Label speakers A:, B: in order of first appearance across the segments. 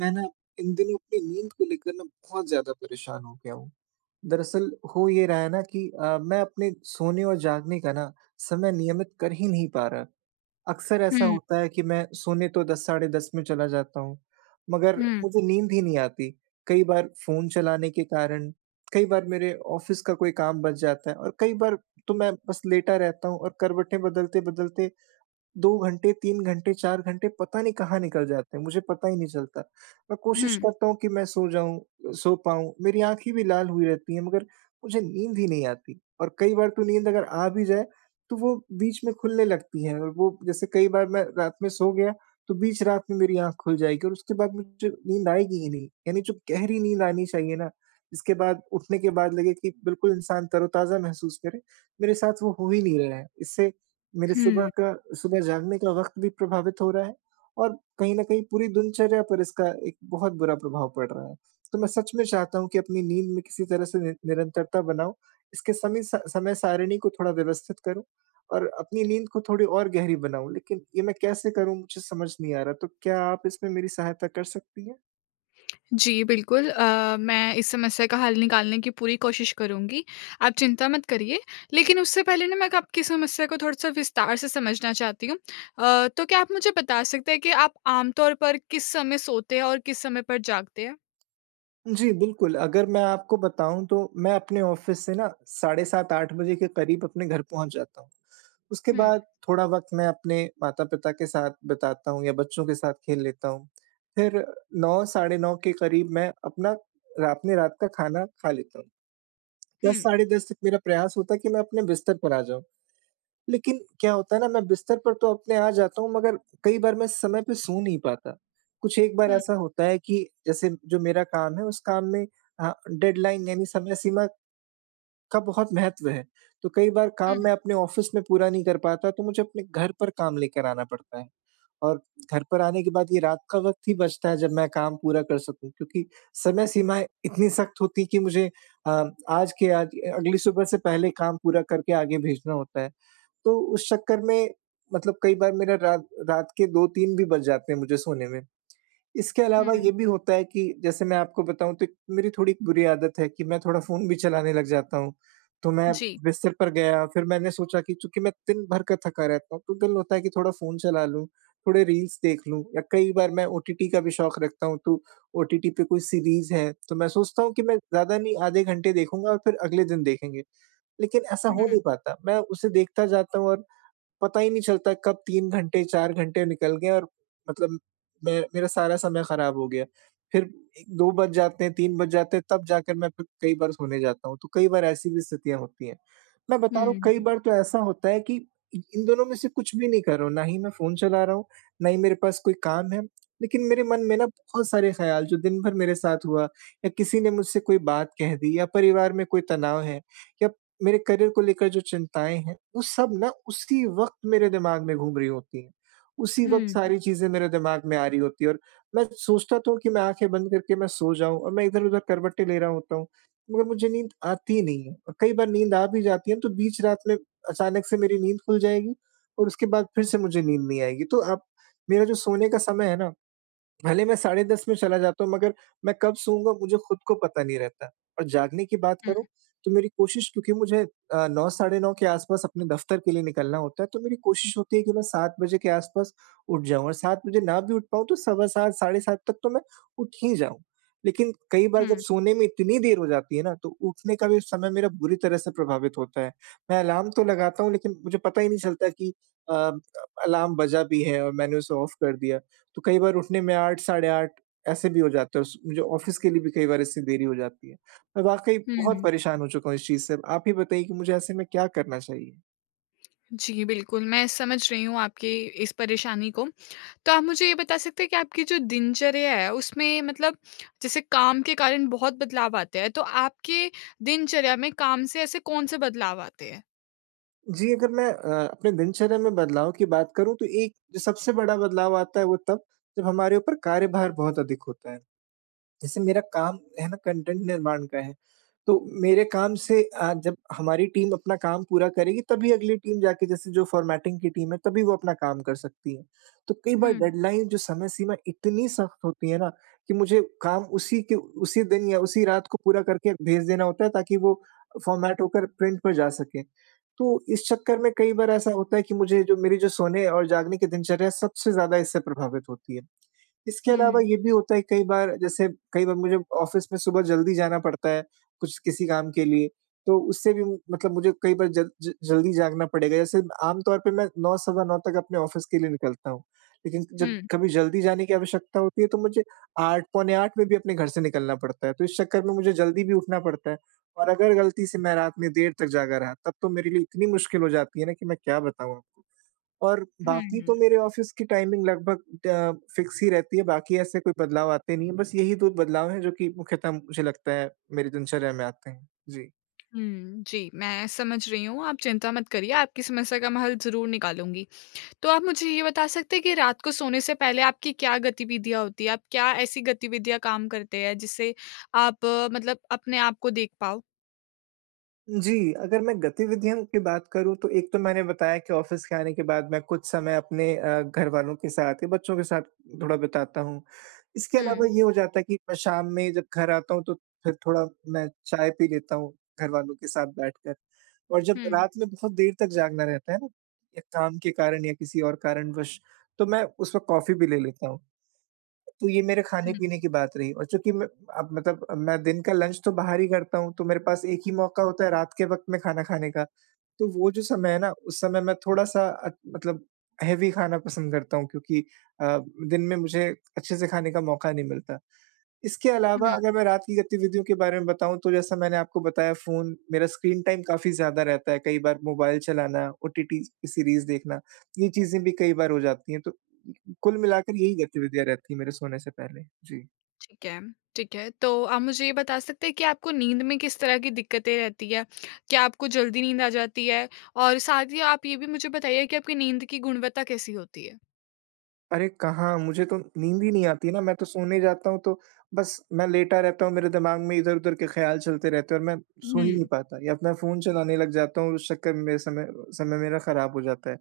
A: मैं ना इन दिनों अपनी नींद को लेकर ना बहुत ज़्यादा परेशान हो गया हूँ। दरअसल हो ये रहा है ना कि अ, मैं अपने सोने और जागने का ना समय नियमित कर ही नहीं पा रहा। अक्सर ऐसा
B: हुँ।
A: होता है कि मैं सोने तो 10 साढ़े 10 में चला जाता हूँ मगर
B: हुँ।
A: मुझे नींद ही नहीं आती। कई बार फ़ोन चलाने के कारण, कई बार मेरे ऑफ़िस का कोई काम बच जाता है और कई बार तो मैं बस लेटा रहता हूँ और करवटें बदलते-बदलते 2 घंटे, 3 घंटे, 4 घंटे पता नहीं कहाँ निकल जाते हैं मुझे पता ही नहीं चलता। मैं कोशिश
B: हुँ।
A: करता हूँ कि मैं सो जाऊँ अ, सो पाऊँ मेरी आँखें भी लाल हुई रहती हैं मगर मुझे नींद ही नहीं आती। और कई बार तो नींद अगर आ भी जाए तो वो बीच में खुलने लगती है और वो जैसे कई बार मैं रात में सो गया तो बीच रात में मेरी आँख खुल जाएगी और उसके बाद मुझे नींद आएगी ही नहीं। यानी जो गहरी नींद आनी चाहिए ना इसके बाद उठने के बाद लगे कि बिल्कुल इंसान तरोताज़ा महसूस करे मेरे साथ वो हो ही नहीं रहा है। इससे मेरे सुबह
B: हुँ।
A: का सुबह जागने का वक़्त भी प्रभावित हो रहा है और कहीं न कहीं पूरी दिनचर्या पर इसका एक बहुत बुरा प्रभाव पड़ रहा है। तो मैं सच में चाहता हूँ कि अपनी नींद में किसी तरह से निर निरंतरता बनाऊँ, इसके समी स समय-सारिणी को थोड़ा व्यवस्थित करूँ और अपनी नींद को थोड़ी और गहरी बनाऊँ। लेकिन ये मैं कैसे करूँ मुझे समझ नहीं आ रहा तो क्या आप इसमें मेरी सहायता कर सकती हैं?
B: जी बिल्कुल अ, मैं इस समस्या का हल निकालने की पूरी कोशिश करुँगी। आप चिंता मत करिए, लेकिन उससे पहले ना मैं क आपकी समस्या को थोड़ा सा विस्तार से समझना चाहती हूँ। अ, तो क्या आप मुझे बता सकते हैं कि आप आमतौर पर किस समय सोते हैं और किस समय पर जागते हैं?
A: जी बिल्कुल, अगर मैं आपको बताऊँ तो मैं अपने ऑफ़िस से ना साढ़े 7 8 बजे के क़रीब अपने घर पहुँच जाता हूँ, उसके
B: हुँ।
A: बाद थोड़ा वक़्त मैं अपने माता-पिता के साथ बिताता हूँ या बच्चों के साथ खेल लेता हूँ फिर 9 साढ़े 9 के क़रीब मैं अपना रात में रात का खाना खा लेता हूँ। 10
B: हुँ।
A: साढ़े 10 बजे तक मेरा प्रयास होता है कि मैं अपने बिस्तर पर आ जाऊँ। लेकिन क्या होता है ना मैं बिस्तर पर तो अपने आ जाता हूँ मगर कई बार मैं समय पे सो नहीं पाता। कुछ एक बार
B: हुँ।
A: ऐसा होता है कि, जैसे जो मेरा काम है उस काम में अ, डेडलाइन यानी समय सीमा, का बहुत महत्व है, तो कई बार काम
B: हुँ।
A: मैं अपने ऑफ़िस में पूरा नहीं कर पाता, तो मुझे अपने घर पर काम लेकर आना पड़ता है और घर पर आने के बाद ये रात का वक़्त ही बचता है जब मैं काम पूरा कर सकूँ क्योंकि समय सीमाएँ इतनी सख़्त होती है कि मुझे अ, आज के आज अगली सुबह से पहले काम पूरा करके आगे भेजना होता है। तो उस चक्कर में मतलब कई बार मेरा रात रात के 2-3 भी बज जाते हैं मुझे सोने में। इसके अलावा ये
B: हुँ।
A: भी होता है कि जैसे मैं आपको बताऊँ तो एक मेरी थोड़ी बुरी आदत है कि मैं थोड़ा फ़ोन भी चलाने लग जाता हूँ तो मैं
B: जी।
A: बिस्तर पर गया फिर मैंने सोचा कि चूँकि मैं दिन भर का थका रहता हूँ तो दिल होता है कि थोड़ा फ़ोन चला लूँ, थोड़े रील्स देख लूँ या कई बार मैं ओटीटी का भी शौक़ रखता हूँ, तो ओटीटी पे कोई सीरीज़ है, तो मैं सोचता हूँ कि मैं ज़्यादा नहीं आधे घंटे देखूँगा और फिर अगले दिन देखेंगे, लेकिन ऐसा हो
B: हुँ।
A: नहीं पाता मैं उसे देखता जाता हूँ और पता ही नहीं चलता कब 3 घंटे 4 घंटे निकल गए और मतलब मैं मेरा सारा समय ख़राब हो गया। फिर ए 2 बज जाते हैं, 3 बज जाते हैं तब जाकर मैं फिर कई बार सोने जाता हूँ, तो कई बार ऐसी भी स्थितियाँ होती हैं। मैं बता रहा हूँ कई
B: हुँ।
A: बार तो ऐसा होता है कि, इ इन दोनों में से कुछ भी नहीं कर रहा हूँ, ना ही मैं फ़ोन चला रहा हूँ, ना ही मेरे पास कोई काम है लेकिन मेरे मन में ना बहुत सारे ख़्याल जो दिन भर मेरे साथ हुआ या किसी ने मुझसे कोई बात कह दी या परिवार में कोई तनाव है या मेरे करियर को लेकर जो चिंताएँ हैं, वो सब ना उसी वक़्त मेरे दिमाग़ में घूम रही होती हैं, उसी वक़्त
B: हुँ।
A: सारी चीज़ें मेरे दिमाग़ में आ रही होती है और मैं सोचता तो हूँ कि मैं आँखें बंद करके मैं सो जाऊँ और मैं इधर-उधर करवटें ले रहा होता हूँ, मगर मुझे नींद आती ही नहीं है और कई बार नींद आ भी जाती है, तो बीच रात में अचानक से मेरी नींद खुल जाएगी और उसके बाद फिर से मुझे नींद नहीं आएगी। तो आप मेरा जो सोने का समय है ना, भले मैं साढ़े 10 में चला जाता हूँ मगर मैं कब सोऊँगा? मुझे खुद को पता नहीं रहता और जागने की बात
B: हुँ।
A: करूँ तो मेरी कोशिश क्योंकि मुझे अ, 9 साढ़े 9 के आस-पास अपने दफ़्तर के लिए निकलना होता है, तो मेरी कोशिश होती है कि मैं 7 बजे के आस-पास उठ जाऊँ और 7 बजे ना भी उठ पाऊँ, तो सवा 7 साढ़े 7 तक तो मैं उठ ही जाऊँ लेकिन कई बार जब
B: हुँ।
A: सोने में इतनी देर हो जाती है ना, तो उठने का भी समय मेरा बुरी तरह से प्रभावित होता है। मैं अलार्म तो लगाता हूँ, लेकिन मुझे पता ही नहीं चलता कि अ, अलार्म बजा भी है और मैंने उसे ऑफ़ कर दिया। तो कई बार उठने में 8 साढ़े 8 ऐसे भी हो जाता है उस मुझे ऑफ़िस के लिए भी कई बार ऐसी देरी हो जाती है। मैं वाक़ई बहुत
B: हुँ।
A: परेशान हो चुका हूँ इस चीज़ से, आप ही बताइए कि मुझे ऐसे में क्या करना चाहिए?
B: जी, बिल्कुल मैं समझ रही हूँ आपके इस परेशानी को। तो आप मुझे ये बता सकते हैं कि आपकी जो दिनचर्या है उसमें मतलब जैसे काम के कारण बहुत बदलाव आते हैं। तो आपके दिनचर्या में काम से ऐसे कौन-से बदलाव आते हैं?
A: जी, अगर मैं अ, अपने दिनचर्या में बदलाव की बात करूँ तो एक सबसे बड़ा बदलाव आता है वो तब जब हमारे ऊपर कार्यभार बहुत अधिक होता है। जैसे मेरा काम है ना कंटेंट निर्माण का है। तो मेरे काम से अ, जब हमारी टीम अपना काम पूरा करेगी तभी अगली टीम जाके जैसे जो फ़ॉर्मेटिंग की टीम है तभी वो अपना काम कर सकती है। तो कई बार
B: हुँ।
A: डेडलाइन जो समय सीमा इतनी सख्त होती है ना कि मुझे काम उसी के उसी दिन या उसी रात को पूरा करके भेज देना होता है ताकि वो फ़ॉर्मेट होकर प्रिंट पे जा सके। तो इस चक्कर में कई बार ऐसा होता है कि मुझे जो मेरी जो सोने और जागने की दिनचर्या सबसे ज़्यादा इससे प्रभावित होती है। इसके अलावा
B: हुँ।
A: ये भी होता है कई बार जैसे कई बार मुझे ऑफ़िस में सुबह जल्दी जाना पड़ता है, कुछ किसी काम के लिए तो उससे भी मतलब मुझे कई बार ज ज जल्दी जागना पड़ेगा। ऐसे आमतौर पे मैं 9 सवा 9 तक अपने ऑफ़िस के लिए निकलता हूँ। लेकिन जब
B: हुँ।
A: कभी जल्दी जाने की आवश्यकता होती है तो मुझे 8 पौने 8 में भी अपने घर से निकलना पड़ता है। तो इस चक्कर में मुझे जल्दी भी उठना पड़ता है। और अगर गलती से मैं रात में देर तक जागा रहा तब तो मेरे लिए इतनी मुश्किल हो जाती है ना कि मैं क्या बताऊँ आपको। और बाकी तो
B: हुँ।
A: मेरे ऑफ़िस की टाइमिंग लगभग ट फ़िक्स ही रहती है, बाकी ऐसे कोई बदलाव आते नहीं है। बस यही 2 बदलाव है जो कि मुख्यतः मुझे लगता है मेरी दिनचर्या में आते हैं। जी।
B: हुँ, जी। मैं समझ रही हूँ, आप चिंता मत करिए, आपकी समस्या का मैं हल ज़रूर निकालूँगी। तो आप मुझे ये बता सकते हैं कि रात को सोने से पहले आपकी क्या गतिविधियाँ होती है? आप क्या ऐसी गतिविधि या काम करते हैं जिससे आप मतलब अपने आपको देख पाओ?
A: जी। अगर मैं गतिविधियों की बात करूँ, तो एक तो मैंने बताया कि ऑफ़िस के आने के बाद मैं कुछ समय अपने अ, घरवालों के साथ या बच्चों के साथ थोड़ा बिताता हूँ। इसके अलावा
B: हुँ।
A: ये हो जाता है कि मैं शाम में जब घर आता हूँ तो फ़िर थोड़ा मैं चाय पी लेता हूँ घर वालों के साथ बैठकर। और जब
B: हुँ।
A: रात में बहुत देर तक जागना रहता है ना ये काम के कारण या किसी और कारणवश तो मैं उस वक़्त कॉफ़ी भी ले लेता हूँ। तो ये मेरे
B: हुँ।
A: खाने-पीने की बात रही और चूँकि मैं अ, मतलब मैं दिन का लंच तो बाहर ही करता हूँ। तो मेरे पास एक ही मौका होता है रात के वक़्त में खाना खाने का। तो वो जो समय है ना उस समय मैं थोड़ा-सा अ, मतलब हेवी खाना पसंद करता हूँ। क्योंकि अ, दिन में मुझे अच्छे से खाने का मौका नहीं मिलता। इसके अलावा
B: हुँ।
A: अगर मैं रात की गतिविधियों के बारे में बताऊँ तो जैसा मैंने आपको बताया फ़ोन मेरा स्क्रीन टाइम काफ़ी ज़्यादा रहता है। कई बार मोबाइल चलाना ओटीटी की सीरीज़ देखना। ये चीज़ें भी कई बार हो जाती हैं। तो कु कुल मिलाकर यही गतिविधियाँ रहती हैं मेरे सोने से पहले। जी।
B: ठीक है। ठीक है, तो आप मुझे ये बता सकते हैं कि आपको नींद में किस तरह की दिक्कतें रहती हैं? क्या आपको जल्दी नींद आ जाती है और साथ ही आप ये भी मुझे बताइए कि आपकी नींद की गुणवत्ता कैसी होती है?
A: अरे! कहाँ मुझे तो नींद ही नहीं आती ना, मैं तो सोने जाता हूँ तो बस मैं लेटा रहता हूँ, मेरे दिमाग़ में इधर-उधर के ख़्याल चलते रहते हैं और मैं सो ही नहीं
B: हुँ।
A: पाता या त मैं फ़ोन चलाने लग जाता हूँ, उस चक्कर में मेरा समय समय मेरा खराब हो जाता है।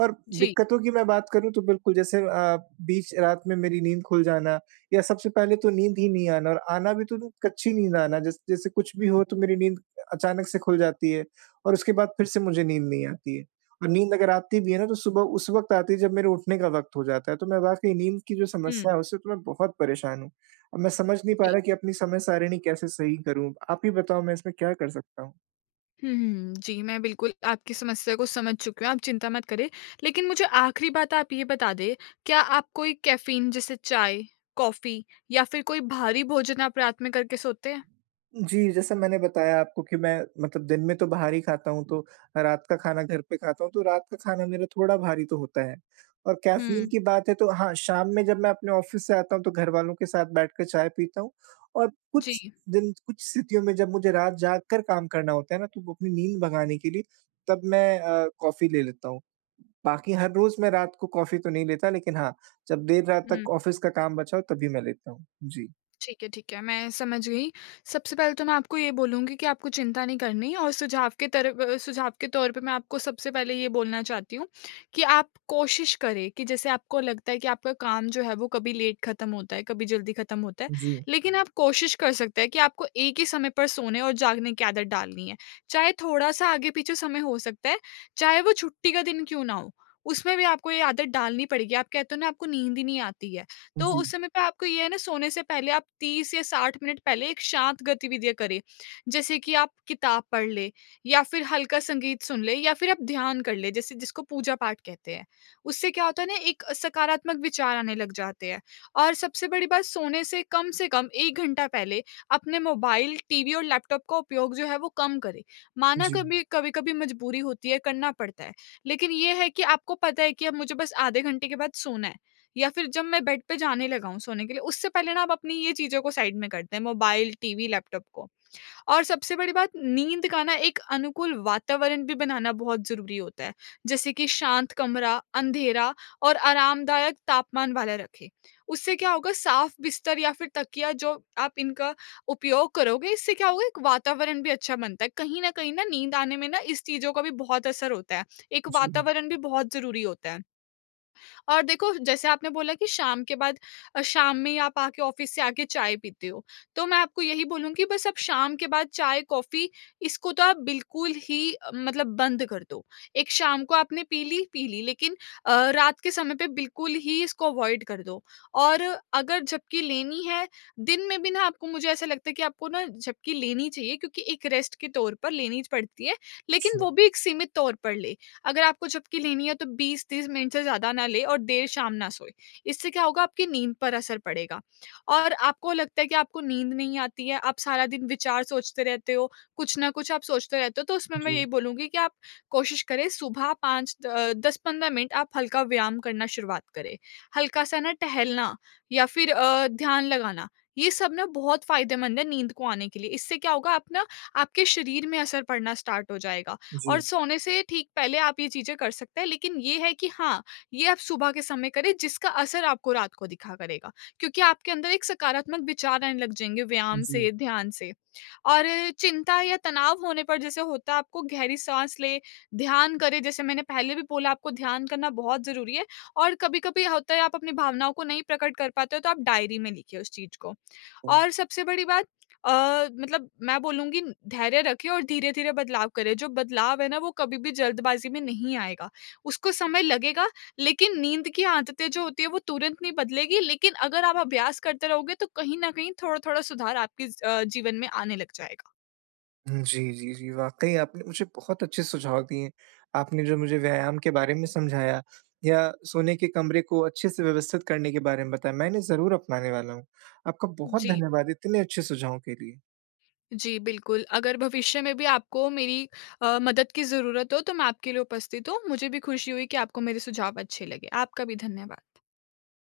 A: और
B: जी।
A: दिक्कतों की मैं बात करूँ तो बिल्कुल जैसे अ, बीच रात में मेरी नींद खुल जाना या सबसे पहले तो नींद ही नहीं आना और आना भी तो तो कच्ची नींद आना, जस जैसे कुछ भी हो तो मेरी नींद अ, अचानक से खुल जाती है और उसके बाद फिर से मुझे नींद नहीं आती है। और नींद अगर आती भी है ना तो सुबह उस वक़्त आती है, जब मेरे उठने का वक़्त हो जाता है, तो मैं वाक़ई नींद की जो
B: हुँ।
A: समस्या है उससे तो मैं बहुत परेशान हूँ। अब मैं समझ नहीं पा
B: जी।
A: रहा कि अपनी समय सारिणी कैसे सही करूँ, आप ही बताओ मैं इसमें क्या कर सकता हूँ?
B: हुँ, हुँ। जी, मैं बिल्कुल आपकी समस्या को समझ चुका, आप चिंता मत करें। लेकिन मुझे आख़िरी बात आप ये बता दें, क्या आप कोई कैफ़ीन जैसे चाय, कॉफ़ी या फिर कोई भारी भोजन आप रात में करके सोते हैं?
A: जी, जैसा मैंने बताया आपको कि मैं मतलब दिन में तो बाहर ही खाता हूँ, तो मैं रात का खाना घर पे खाता हूँ, तो रात का खाना मेरा थोड़ा भारी तो होता है। और कैफ़ीन
B: हुँ।
A: की बात है तो हाँ, शाम में जब मैं अपने ऑफिस से आता हूँ तो घर वालों के साथ बैठ के चाय पीता हूँ, और कुछ
B: जी।
A: दिन कुछ स्थितियों में जब मुझे रात जाग कर काम करना होता है ना, तो वो अपनी नींद भगाने के लिए तब मैं अ, कॉफी ले लेता हूँ। बाकी हर रोज़ मैं रात को कॉफ़ी तो नहीं लेता लेकिन हाँ, जब देर रात
B: हुँ।
A: तक ऑफिस का काम बचा हो तभी मैं लेता हूँ। जी।
B: ठीक है, ठीक है, मैं समझ गई। सबसे पहले तो मैं आपको ये बोलूँगी कि आपको चिंता नहीं करनी और सुझाव के तर अ, सुझाव के तौर पे मैं आपको सबसे पहले ये बोलना चाहती हूँ, कि आप कोशिश करें कि जैसे आपको लगता है कि आपका काम जो है, वो कभी लेट खत्म होता है, कभी जल्दी खत्म होता है,
A: जी।
B: लेकिन आप कोशिश कर सकते हैं कि आपको एक ही समय पर सोने और जागने की आदत डालनी है। चाहे थोड़ा-सा आगे-पीछे समय हो सकता है, चाहे वो छुट्टी का दिन क्यों ना हो, उसमें भी आपको ये आदत डालनी पड़ेगी, आप कहते हो ना आपको नींद ही नहीं आती है, तो
A: जी।
B: उस समय पे आपको ये है ना सोने से पहले आप 30 या 60 मिनट पहले एक शाँत गतिविधियाँ करें। जैसे कि आप किताब पढ़ लें या फिर हल्का संगीत सुन लें या फिर आप ध्यान कर ले, जैसे जिसको पूजा-पाठ कहते हैं। उससे क्या होता है ना एक सकारात्मक विचार आने लग जाते हैं, और सबसे बड़ी बात सोने से कम से कम 1 घंटा पहले अपने मोबाइल, टीवी और लैपटॉप को उपयोग जो है वो कम करें। माना
A: जी।
B: कभी कभी-कभी मज़बूरी होती है, करना पड़ता है, लेकिन ये है कि आपको पता है कि अब मुझे बस आधे घंटे के बाद सोना है या फिर जब मैं बेड पे जाने लगा हूँ सोने के लिए, उससे पहले ना आप अपनी ये चीज़ों को साइड में कर दें मोबाइल, टीवी, लैपटॉप को। और सबसे बड़ी बात नींद का ना एक अनुकूल वातावरण भी बनाना बहुत ज़रूरी होता है, जैसे कि शांत कमरा, अँधेरा और आरामदायक तापमान वाला रखें। उससे क्या होगा साफ़ बिस्तर या फिर तकिया जो आप इनका उपयोग करोगे इससे क्या होगा एक वातावरण भी अच्छा बनता है, कहीं न कहीं ना नींद आने में ना इस चीज़ों का भी बहुत असर होता है, एक
A: जी।
B: वातावरण भी बहुत ज़रूरी होता है। और देखो, जैसे आपने बोला कि शाम के बाद अ, शाम में ही आप आके ऑफिस से आके चाय पीते हो, तो मैं आपको यही बोलूँगी बस आप शाम के बाद चाय, कॉफ़ी इसको तो आप बिल्कुल ही अ, मतलब बंद कर दो। एक शाम को आपने पी ली, पी ली लेकिन अ, रात के समय पे बिल्कुल ही इसको अवॉइड कर दो। और अगर झपक़ी लेनी है दिन में भी ना आपको मुझे ऐसा लगता है कि आपको ना झपक़ी लेनी चाहिए, क्योंकि एक रेस्ट के तौर पर लेनी च पड़ती है, लेकिन वो
A: अच्छा।
B: भी एक सीमित तौर पर ले। अगर आपको झपक़ी की लेनी है तो, 20-30 मिनट से ज़्यादा ना ले और देर शाम ना सोए, इससे क्या होगा आपकी नींद पर असर पड़ेगा। और आपको लगता है कि आपको नींद नहीं आती है, आप सारा दिन विचार सोचते रहते हो, कुछ ना कुछ आप सोचते रहते हो, तो उसमें मैं
A: जी।
B: यही बोलूँगी कि आप कोशिश करें सुबह 5 द अ, 10-15 मिनट आप हल्का व्यायाम करना शुरुआत करें। हल्का-सा ना टहलना या फिर अ, ध्यान लगाना, ये सब ना बहुत फ़ायदेमंद है, नींद को आने के लिए। इससे क्या होगा आप ना आपके शरीर में असर पड़ना स्टार्ट हो जाएगा और
A: जी।
B: सोने से ठीक पहले आप ये चीज़ें कर सकते हैं, लेकिन ये है कि हाँ, ये आप सुबह के समय करें जिसका असर आपको रात को दिखा करेगा। क्योंकि आपके अंदर एक सकारात्मक विचार आने लग जाएँगे व्यायाम
A: जी।
B: से, ध्यान से, और चिंता या तनाव होने पर जैसे होता आपको गहरी साँस लें, ध्यान करें जैसे मैंने पहले भी बोला आपको ध्यान करना बहुत ज़रूरी है और कभी-कभी होता है, आप अपनी भावनाओं को नहीं प्रकट कर पाते हो, तो आप डायरी में लिखिए उस चीज़ को।
A: ओह!
B: और सबसे बड़ी बात अ, मतलब मैं बोलूँगी धैर्य रखें और धीरे-धीरे बदलाव करें, जो बदलाव है ना वो कभी भी जल्दबाज़ी में नहीं आएगा, उसको समय लगेग। लेकिन नींद की आदतें जो होती हैं वो तुरंत नहीं बदलेगी लेकिन अगर आप अभ्यास करते रहोगे, तो कहीं न कहीं थोड़ा-थोड़ा सुधार आपके ज अ, जीवन में आने लग जाएगा।
A: हुँ, जी, जी, जी। वाक़ई आपने मुझे बहुत अच्छे सुझाव दिए, आपने जो मुझे व्यायाम के बारे में समझाया या सोने के कमरे को अच्छे से व्यवस्थित करने के बारे में बताया, मैं इन्हें ज़रूर अपनाने वाला हूँ। आपका बहुत
B: जी।
A: धन्यवाद इतने अच्छे सुझावों के लिए।
B: जी, बिल्कुल, अगर भविष्य में भी आपको मेरी अ, मदद की ज़रूरत हो तो मैं आपके लिए उपस्थित हूँ। मुझे भी खुशी हुई कि आपको मेरे सुझाव अच्छे लगे, आपका भी धन्यवाद।